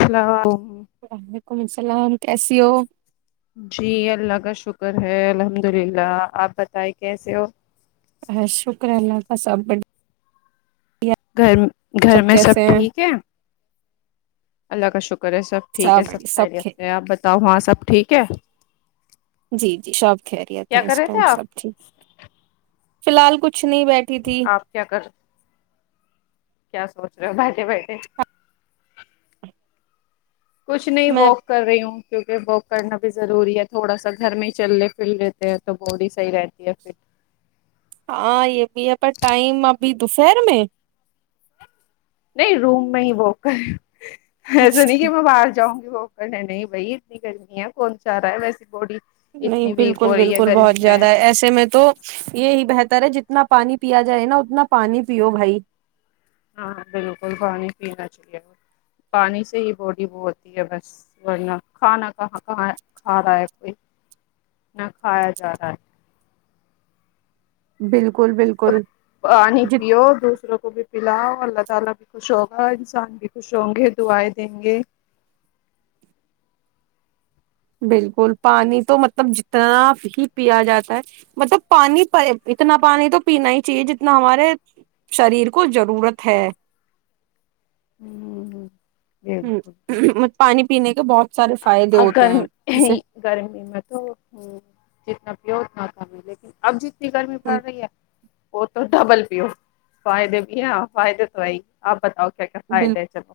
hello وعلیکم السلام کیسے ہو جی اللہ کا شکر ہے الحمد للہ آپ بتائ کیسے ہو ا شکر اللہ کا سب ب گھر گھر میں سب ہیں ٹھیک ہے اللہ کا شکر ہے سب ٹھیک ہے سب خیریت سے ہیں اپ بتائیے ت وہاں سب ٹھیک ہے جی جی شاپ کییریت کیا ہے کر اس رہے ٹائم تھے آپ سب ٹھیک ہے فلحال کچھ کچھ نہیں بیٹھی تھی آپ کیا کر کیا سوچ رہے ہو بھے بیھے کچھ نہیں میں واک کر رہی ہوں کیونکہ وک کرنا بھی ضروری ہے تھوڑا سا گھر میں ہی چل ل پھر لیتے ہیں تو باڈی صحیح رہتی ہے فٹ ہاں یہ بھی ہے پر ٹائم ابھی دوپہر میں نہیں روم میں ہی وہ کر ہے ای سنی اچھا کہ میں باہر جاؤں ہو کر ہے نہیں بھائی اتنی گرمی ہے کون چا رہا ہے ویسی باڈی نہیں اتنی ویک بالکل ہو رہی ہے بالکل گرمی بہت میں زیادہ ایسے میں تو یہی بہتر ترے جتنا پانی پیا جائے نا اتنا پانی پیو بھائی ہاں بالکل پانی پینا چاہیے پانی سے ہی باڈی وہ ہوتی ہے بس ورنہ کھانا کہاں کہاں کھا رہا ہے کوئی نہ کھایا جا رہا ہے بالکل بالکل پانی ج پیو دوسروں کو بھی الا اللہ تعالی خوش ہو گا انسان کی خوش ہوں گے دعائیں دیں گے بالکل پانی تو مطلب جتنا ہی پیا جاتا ہے مطلب پانی اتنا پانی تو پینا ہی چاہیے جتنا ہمارے شریر کو ضرورت ہے [inaudible] ہ م بالکل پانی پینے کا بہت سارے فائدے ہوتے ہیں جیسے گرمی گرمی میں تو جتنا بت مات میں لیکن اب جی ا گرمی پڑ رہی ہے وہ تو ڈبل پیو فائدے بھی نا فائدے تو ہے ہی آپ بتاؤ کیا کیا ب فائدے ہے چلو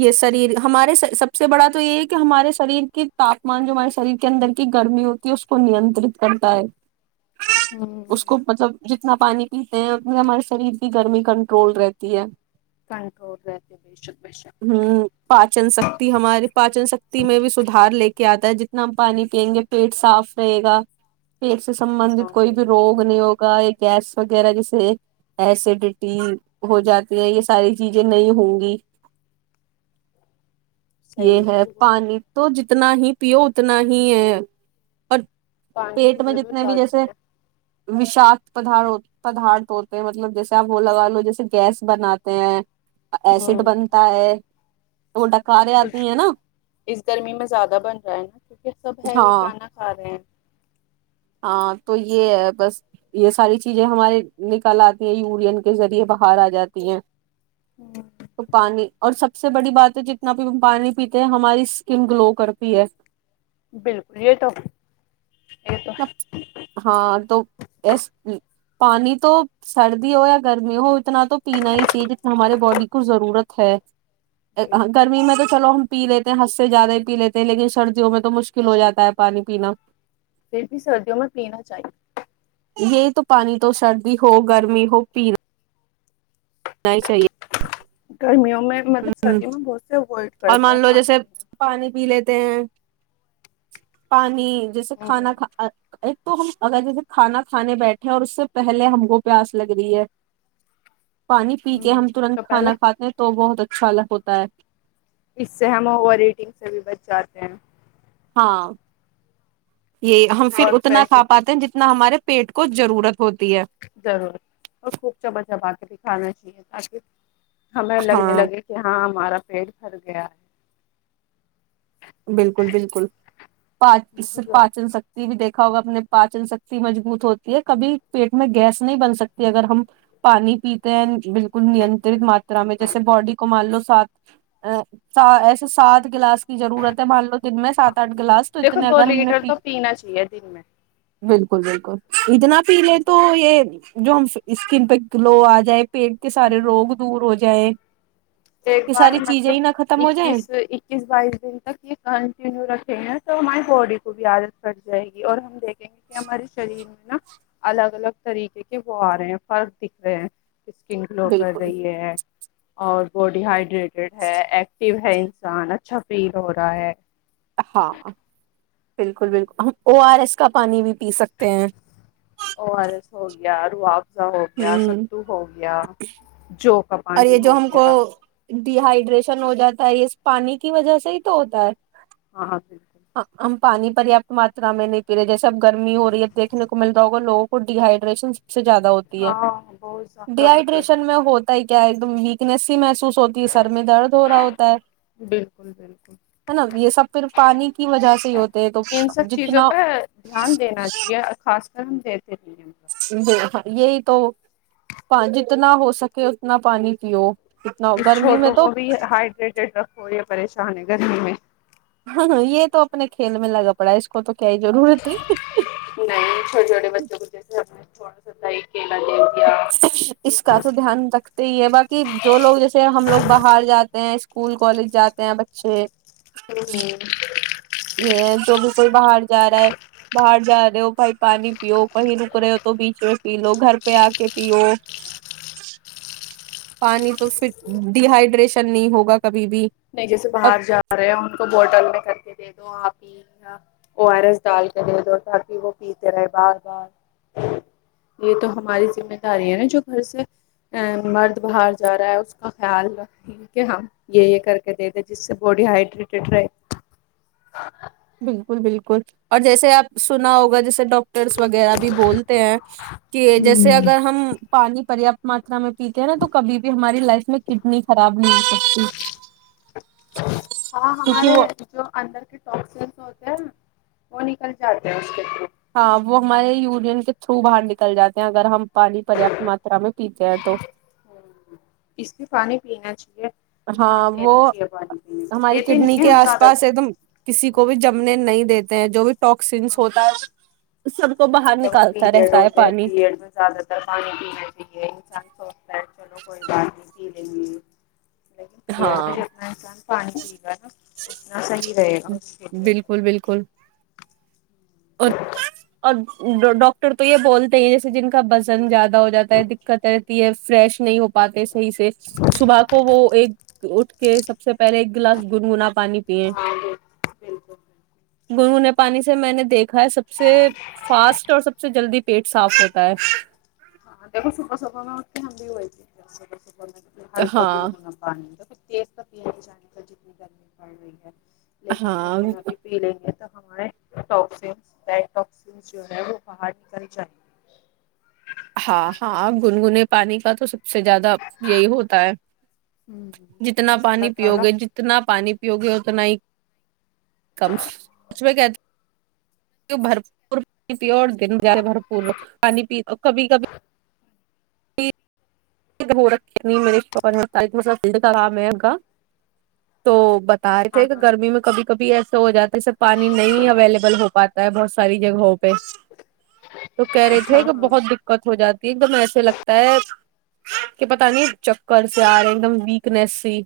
یہ شریر ہمارے سب سے بڑا تو یہ ہے کہ ہمارے شریر کی تاپمان جو ہمارے شریر کے اندر کی گرمی ہوتی ہے اس کو نینترت کرتا ہے ہوں اس کو مطلب جت اتنا پانی پیتے ہیں ہمارے شریر کی گرمی کنٹرول رہتی ہے کنٹرول رہتے بے شک بے شک ہ پاچن شکتی ہماری پاچن شکتی میں بھی سدھار لے کے کیا آتا ہے جتنا ہم پانی پئیں گے پیٹ صاف رہے گا پیٹ سے سبندت ہاں کوئی بھی بالکل روگ بالکل نہیں ہوگا ایک ایس وغیرہ جیسے ایسیڈیٹی ہو جات یہ ساری چیزیں نہیں ہوں گی یہ صحیح ہے بالکل پانی تو جت اتنا ہی پیو اتنا ہی ہے اور پانی کی ضرورت زیادہ ہے وشاکقت پد پدارھ ہوتے ہیں مطلب جیسے آپ وہ لگا لو جیسے گیس بناتے ہیں ایسڈ ہوں بنتا ہے وہ ڈکاریں آتی ہیں نا اس گرمی میں زیادہ بن رہا ہے نا کیونکہ سب ہے ہاں وہ کھانا کھا رہے ہیں ہاں تو یہ ہے بس یہ ساری چیزیں ہمارے نکل آتی ہیں یورین کے ذریعے باہر آ جاتی ہیں ہیں ک پانی اور سب سے بڑی بات ہے جتنا بھی ہم پانی پیتے ہیں ہماری اسکن گلو کرتی ہے بالکل یہ تو یہ تو ہے ہاں توس پانی تو سردی ہو یا گرمی ہو اتنا تو پینا ہی چاہیے جتنا ہمارے باڈی کو ضرورت ہے بالکل گرمی میں تو چلو پی لیتے ہیں ہد سے زیادہ ہی پی لیتے ہیں لیکن سردیوں میں تو مشکل ہو جاتا ہے پانی پینا پھر بھی سردیوں میں پینا چاہیے یہ تو پانی تو سردی ہو گرمی ہو پیا ب ہی چاہیے [unintelligible] گرمیوں مطلب ہ سردی میں بہت سے اوائڈ کرتے ہیں پانی پینے ت پانی [unintelligible] جیسے کھانا ہ کھا ایک تو ہم اگر جیسے کھانا کھانے بیٹھے ہیں اور اس سے پہلے ہم کوو پیاس لگ رہی ہے پانی ہ پیتے ہم تو ترنت پہلے کھانا کاتے ہیں تو بہت اچھا خالح ہوتا ہے [unintelligible] اس سے ہم اوور ریٹنگ سے بھی بچ جاتے ہیں ہاں یہ ہم پھر اور اتنا پیسے کا پاتے ہیں جتنا نہ ہمارے پیٹ کو ضرورت ہوتی ہے ضرور اور خوب چب جما کے بھی کھانا ٹھ اس کے ہمیں لگنے ہاں لگے کہ ہاں ہمارا [unintelligible] پیٹ پھر گیا ہے بالکل بالکل پاچر بہت پاچن شکتی بھی دیکھ کا ہوگا اپنے پاچن شکتی مجبوط ہوتی ہے کبھی پیٹ میں گیس نہیں بن سکتی اگر ہم پانی پیتے ہیں بالکل نینترت ماترا میں جیسے باڈی کو مان لو سات ا ایسے سات گلاس ضرورت بھ لو دن میں ہاں سات آٹھ گلاس تو دیکھو اتنے دو اگر ہم نے لیٹر پی تو پینا چاہیے دن میں بالکل بالکل اتنا پی لے تو یہ جو ہم اسکن پہ د لو آ جائے [unintelligible] پیٹ کے ہ سارے ہ روگ دور ہو جائےیں ایک بار مطلب ختم ہو جائیں اکیس اکیس بائیس دن تک یہ کنٹینیو رکھیں گ تو ہماری باڈی کو بھی عادت پٹ جائے گی اور ہم دیک کہ ہمارے شریر میں نا الگ الگ طریقے کے وہ آ رہے ہیں فرق دکھ رہے ہیں اسکن گلو کر بالکل رہی ہے اور باڈی ہائڈریٹیڈ ہے ایکٹو ہے انسان اچھا فیل ہو رہا ہے ہاں بالکل بالکل آر ای اس کا پانی بھی پی سکتے ہیں یارو آپ ہو گیا ہوں ستو ہو گیا جو اور یہ کبانی جو ہو ہم کو گیا ڈی ہائیڈریشن ہو جاتا ہے یہ پانی کی وجہ سے ہی تو ہوتا ہے آ بالکل ہم پانی پریاپت ماترا میں نہیں پی رہے جیسے اب گرمی ہو رہی اب دیکنے کو مل رہا ہوگا لووں کو ڈیہائڈریشن سب سے زیادہ ہاں بہت ڈ زیادہ ہو رہی ہائڈریشن میں ہے ہوتا ہی ایک دم ویکنیس ہی میں محسو ہوتی ہے سر میں درد ہو رہا ہوتا ہے بالکل بالکل ہے نا یہ سب پھر پانی کی وجہ سے ہی ہوتے ہے تو ان سب چیزوں جتنا ہاں جی ج یہی تو جتنا ہو سکے اتنا پانی پیو اتنا اس گرمی میں چھوٹوں تو کو بھی ہائڈریٹیڈ رکھو یہ پریشان ہے گرمی میں ہاں ہاں یہ تو اپنے کھیل میں لگا پڑا ہے اس کو تو کیا ہی ضرورت ہے نہیںائ چھوٹیے چھوٹیے بچوں کو دس ہ تھوڑا سد ایک اس کا تو دھیان رکھتے ہی ہے باق جو لوگ جیسے ہم لوگ باہر جاتے ہیں اسکول کالج جاتے ہیں بچے ہ یہ جو بھی کوئی باہر جا رہا ہے باہر جا رہے ہو بھائی پانی پیو کہیں رک رہے ہو تو بیچ میں پی لو گھر پہ آ کے پیو پانی تو پھر ڈیہائڈریشن نہیں ہوگا کبھی بھی نہیں جیسے اور باہر جا رہے ہیں ان کو بوٹل میں کر کے دے دو آپ او آر ایس ڈال کے دے دو تاکہ وہ پیتے رہے بار بار یہ تو ہماری ذمہ داری ہے نا جو گھر سے مرد باہر جا رہا ہے اس کا خیال ر کہ ہم یہ یہ کر دے د جس سے باڈی ہائڈریٹڈ رہے بالکل بالکل اور جیسے آپ سنا ہوگا جس ڈٹرس وغیرہ بھی بولتے ہیں کہ جیسے ہوں اگر ہم پانی پرت ماترا میں پیتے ہیں نا تو کبھی بھی ہماری لائف میں کڈنی خراب نہیں ہو سکتی ہاں کیونکہ ہمارے وہ جو اندر کے ٹکس وہ نکل جاتے ہیں اس کے تھرو ہاں وہ ہمارے یونین کے تھرو باہر نکل جاتے ہیں اگر ہم پانی پریاپت ماترا میں پیتے ہیں تو اس لیے پانی پینا چاہیے دھیان ہاں وہ دینا چاہیے پانی پینے پہ ہماری دیتے نہیں کڈنی ہیں کے ہم آس زیادہ پاس تر ایک دم کسی کو بھی جمنے نہیں دیتے جو بھی ٹاکسینس ہاں ہوتا ہے سب کو باہر جب نکالتا پیریڈ رہتا ہے ہوتے ہیں پانی پیریڈ میں زیادہ تر پانی پینا چاہیے انسان سوچتا ہے چلو کوئی بات نہیں پ لیکن پیے گا ہاں جتنا انسان پانی پی گا نا اتنا صحی بالکل بالکل اور اور ڈاکٹر تو یہ بولتے ہیں جیسے جن کا وزن زیادہ ہو جاتا ہے دقت ہے یہ فریش نہیں ہو پ باتے صحیح سے صبح کو وہ ایک اٹھ کہ سب سے پہلے ایک گلاس گنگنا پانی پیئے ہاں بالکل گنگونے پانی سے میں نے دیکھا ہے سب سے فاسٹ اور سب سے جلدی پیٹ صاف ہوتا ہے [unintelligible] ہلکا گو ہاں گنا پا تیز کا پیا نہیں جاتا جتنی گرمی پڑ رہی ہے لیکن ہاں گنگنا بھی پی لیں گے تب ہمارے talk sense bed talk sense جو ہے وہ باہر نکل جاہے ہاں ہاں گنگنے پانی کا توسب سے زیادہ یہی ہوتا ہے ہوں جتنا بس پانی اللہ پیو تعالی گے جتنا پانی پیو گے اتنا ہی کم سچ میں کہ بھرپور پانی پیو دن بھر بھرپور پانی پیو کبھی کبھی جی [unintelligible] [unintelligible] کبھی ہاں ہاں ایسا ہو جاتا جیسے پانی نہیں اویلیبل ہو پاتا ہے بہت ساری جگہوں تو کہہ رہے تھے ہاں کہ ہاں بہت دقت ہو جاتی ایک دم ایسے لگتا ہے کہ پتا نہیں چکر سے آ رہے ایک دم ویکنیس سی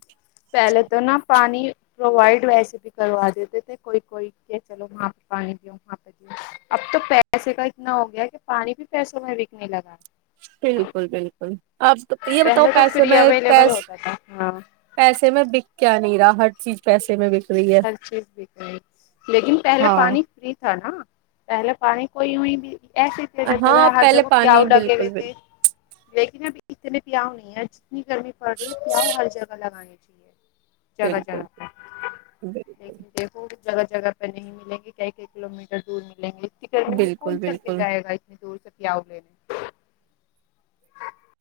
پہلے تو نا پانی پرووائڈ ویسے بھی کروا دیتے تھے کوئی کوئی کہ چلو وہاں پہ پانی دوں وہاں پہ د اب تو پیسے کا اتنا ہو گیا کہ پانی بھی پیسوں میں بکنے لگا بالکل بالکل آپ یہ بتاؤ پہلے تو پیسے فری میں اویلیبل ہوتا تھا ہاں پیسے میں بک کیا نہیں رہا ہر چیز پیسے میں رہی ہے ہر چیز بک رہی ہے لیکن پہلے ہاں پانی فری تھا نا پہلے پانی کوئی ہوئی بھی ایسے اتنے لتا تھا ہاں ہر پہلے جگہ پیاؤ پانی لگے ہوئے بالکل بال تھے لیکن اب اتنے پیاؤ نہیں [unintelligible] اتنی گرمی پڑ رہی ہے پیاؤ ہر جگہ لگانی [inaudible] جگہ بالکل جگہ پہ بالکل [unintelligible] جگہ جگہ پہ نہیں ملیں گی کئی کئی کلو میٹر دور ملیں گے گرمی میں بالکل کون چل کے بالکل جائے گا اتنے دور سے یاوول نے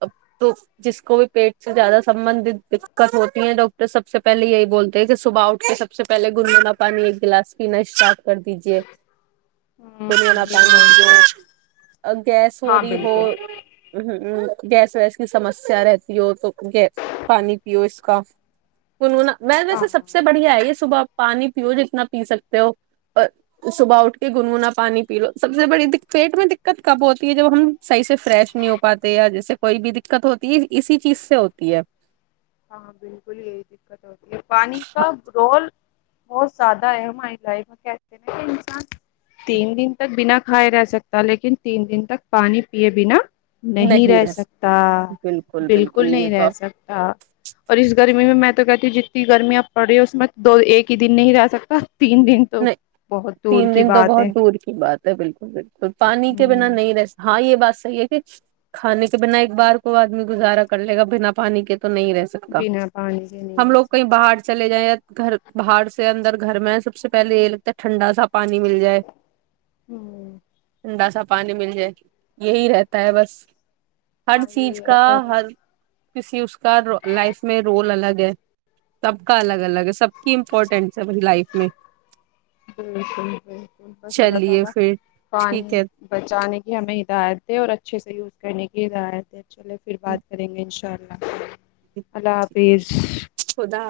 اب تو جس کو بھی پیٹ سے زیادہ سبندت دقت ہوتی ہے ڈاکٹر سب سے پہلے یہی بولتے ہیں کہ صبح اٹھ کے سب سے پہلے گنگنا پانی ایک گلاس پینا اسٹارٹ کر دیجے ہ کو والا یہی بولتے پانیے گیس ہو ہاں رہی ہو بالکل گیس ویس کی سمسیا رہتی ہو تو گ پانی پیو اس کا گننا میں ہاں ویسے سب سے بڑھیا ہے یہ صبحپ پانی پیو جتنا پی سکتے ہو اور صبح اٹھ کے گنگنا پانی پی لو سب سے بڑی پیٹ میں دقت کب ہوتی ہے جب ہم صحیح سے فریش نہیں ہو پاتے جیسے کوئی بھی دقت ہوتی ہے اسی چیز سے ہوتی ہے ہاں بالکل یہی دقت ہوتی ہے پانی کا رول بہت زیادہ ہے ہماری کہتے کہ انسان تین دن تک بنا کھائے رہ سکتا لیکن تین دن تک پانی پیئے بنا نہیں رہ سکتا بالکل یہ نہیں تو رہ آپ سکتا اور اس گرمی میں تو کہتی ہوں جتنی گرمی آپ پڑ رہی ہو اس میں دو ایک ہی دن نہیں رہ سکتا تین دن تو نہیں بہت دور تین کی دن تو بات ہے بہت دور کی بات ہے بالکل بالکل پانی کے بنا ہ نہیں رہس ہاں یہ بات حی ہے کہ کھانے کے بنا ایک بار کو آدمی گزارا کر لے گا بنا پانی کے تو نہیں رہ سکتا بنا پانی کے نہیں ہم رہ لوگ کہیں سکتا باہر چلے جائیں گھر باہر سے اندر گھر میں سب سب سے پہلے یہ لگتا ہے ٹھنڈا سا پانی مل جائے ہوں [unintelligible] ٹنڈا سا پانی مل جائے گی یہی رہتا ہے بس ہر ہاں یہی چیز کا رہتا ہے بس ہر کسی اس کا لائف میں رول الگ ہے سب کا الگ الگ ہے سب کی امپورٹینٹ ہے ب لائف میں بالکل بالکل بس اللہ چلیے تعالی پھر ٹھیک پانی ہے بچانے کی ہمیں ہدایت دے اور ا اچھے سے یوز کرنے کی ضات ہے چلے پھر بات کریں گے ان شاءلہ چار ل [unintelligible] اللہ حافظ خدا